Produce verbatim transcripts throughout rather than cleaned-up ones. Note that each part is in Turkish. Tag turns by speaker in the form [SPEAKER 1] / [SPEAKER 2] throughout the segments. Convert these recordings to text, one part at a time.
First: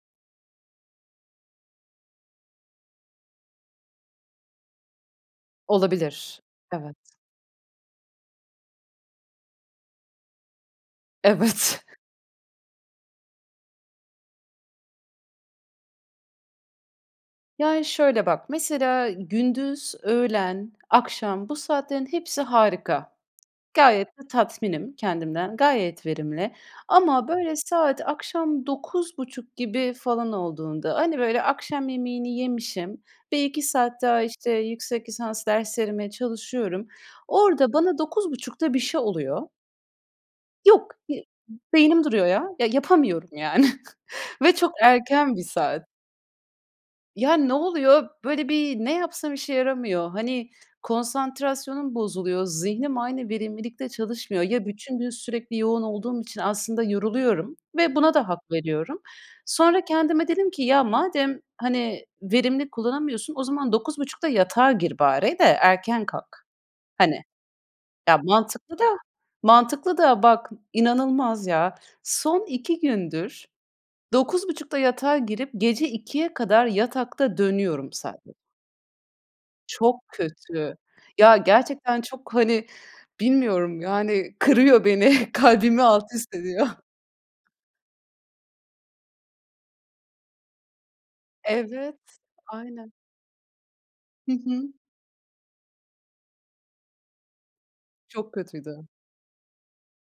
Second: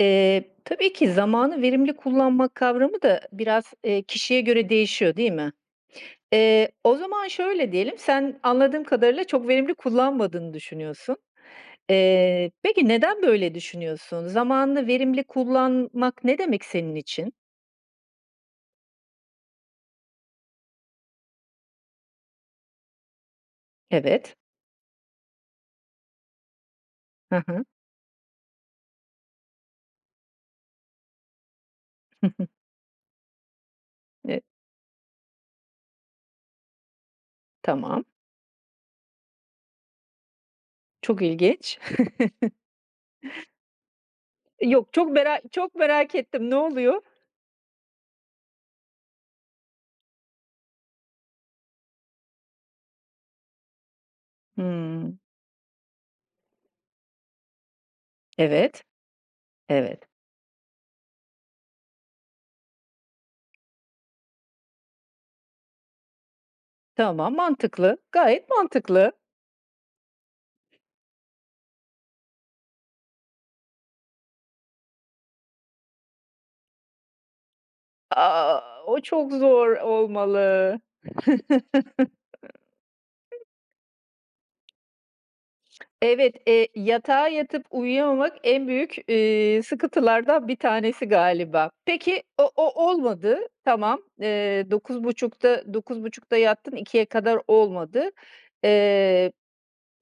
[SPEAKER 1] Eee, tabii ki zamanı verimli kullanma kavramı da biraz, eee, kişiye göre değişiyor, değil mi?
[SPEAKER 2] Olabilir!
[SPEAKER 1] Eee, o
[SPEAKER 2] Evet.
[SPEAKER 1] zaman şöyle diyelim, sen anladığım kadarıyla çok verimli kullanmadığını düşünüyorsun.
[SPEAKER 2] Evet!
[SPEAKER 1] Eee, peki neden, böyle düşünüyorsun? Zamanını verimli kullanmak, ne demek senin için?
[SPEAKER 2] Yani şöyle, bak, mesela ı gündüz, öğlen, akşam, bu saatlerin hepsi harika. Gayet de
[SPEAKER 1] Evet.
[SPEAKER 2] tatminim kendimden, gayet verimli. Ama,
[SPEAKER 1] Hı
[SPEAKER 2] böyle,
[SPEAKER 1] hı.
[SPEAKER 2] saat akşam dokuz buçuk gibi falan olduğunda, hani, böyle, akşam yemeğini yemişim ve iki saat daha,
[SPEAKER 1] E
[SPEAKER 2] işte, yüksek lisans derslerime çalışıyorum. Orada bana
[SPEAKER 1] Tamam.
[SPEAKER 2] dokuz buçukta bir şey oluyor. Yok! Bir
[SPEAKER 1] Çok
[SPEAKER 2] b
[SPEAKER 1] ilginç!
[SPEAKER 2] beynim duruyor ya! Ya yapamıyorum, yani, Ve
[SPEAKER 1] E,
[SPEAKER 2] çok
[SPEAKER 1] yok! Çok
[SPEAKER 2] erken
[SPEAKER 1] mera
[SPEAKER 2] bir
[SPEAKER 1] çok
[SPEAKER 2] saat.
[SPEAKER 1] merak ettim, ne oluyor?
[SPEAKER 2] Ya, ne oluyor? Böyle bir, ne yapsam, işe yaramıyor. Hani konsantrasyonum bozuluyor. Zihnim aynı verimlilikte çalışmıyor. Ya, bütün gün
[SPEAKER 1] Hımm!
[SPEAKER 2] sürekli yoğun olduğum için aslında yoruluyorum ve buna da hak
[SPEAKER 1] Evet!
[SPEAKER 2] veriyorum. Sonra
[SPEAKER 1] Evet.
[SPEAKER 2] kendime dedim ki, ya madem hani verimli kullanamıyorsun, o zaman dokuz buçukta yatağa gir bari de erken kalk. Hani!
[SPEAKER 1] Tamam, mantıklı!
[SPEAKER 2] Ya,
[SPEAKER 1] Gayet
[SPEAKER 2] mantıklı da,
[SPEAKER 1] mantıklı!
[SPEAKER 2] mantıklı da! Bak, inanılmaz ya! Son iki gündür, dokuz buçukta yatağa girip gece ikiye kadar yatakta dönüyorum sadece.
[SPEAKER 1] A! O çok zor
[SPEAKER 2] Çok kötü!
[SPEAKER 1] olmalı.
[SPEAKER 2] Ya, gerçekten çok, hani, bilmiyorum, yani, kırıyor beni, kalbimi alt üst
[SPEAKER 1] Evet,
[SPEAKER 2] ediyor.
[SPEAKER 1] eee, yatağa yatıp uyuyamamak en büyük, iii, sıkıntılardan bir tanesi galiba.
[SPEAKER 2] Evet!
[SPEAKER 1] Peki o o
[SPEAKER 2] Aynen.
[SPEAKER 1] olmadı tamam.
[SPEAKER 2] Hı
[SPEAKER 1] Eee,
[SPEAKER 2] hı.
[SPEAKER 1] dokuz buçukta, dokuz buçukta yattın ikiye kadar olmadı.
[SPEAKER 2] Çok kötüydü!
[SPEAKER 1] Eee,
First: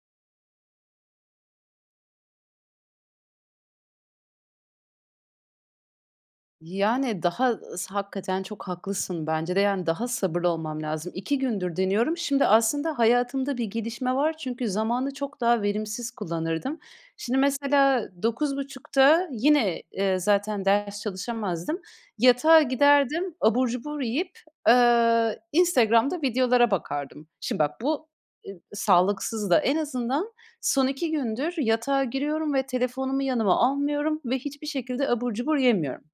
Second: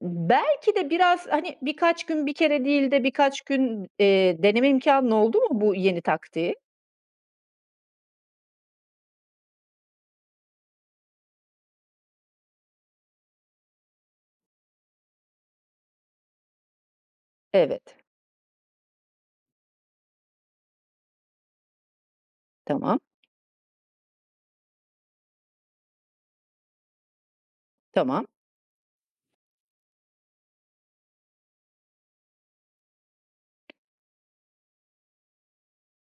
[SPEAKER 1] ımm, belki de biraz, hani, birkaç gün bir kere değil de birkaç gün, eee, deneme imkânın oldu mu, bu yeni taktiği?
[SPEAKER 2] Yani, daha, ııı, s hakikaten çok haklısın bence de. Yani, daha sabırlı olmam lazım. İki gündür deniyorum. Şimdi aslında hayatımda bir gelişme var. Çünkü zamanı çok daha verimsiz kullanırdım. Şimdi
[SPEAKER 1] Evet.
[SPEAKER 2] mesela dokuz buçukta yine, eee, zaten ders çalışamazdım, yatağa
[SPEAKER 1] Tamam.
[SPEAKER 2] giderdim. Abur cubur yiyip, ııı, Instagram'da videolara bakardım. Şimdi bak, bu
[SPEAKER 1] Tamam.
[SPEAKER 2] e i sağlıksız da. En azından son iki gündür yatağa giriyorum ve telefonumu yanıma almıyorum ve hiçbir şekilde abur cubur yemiyorum.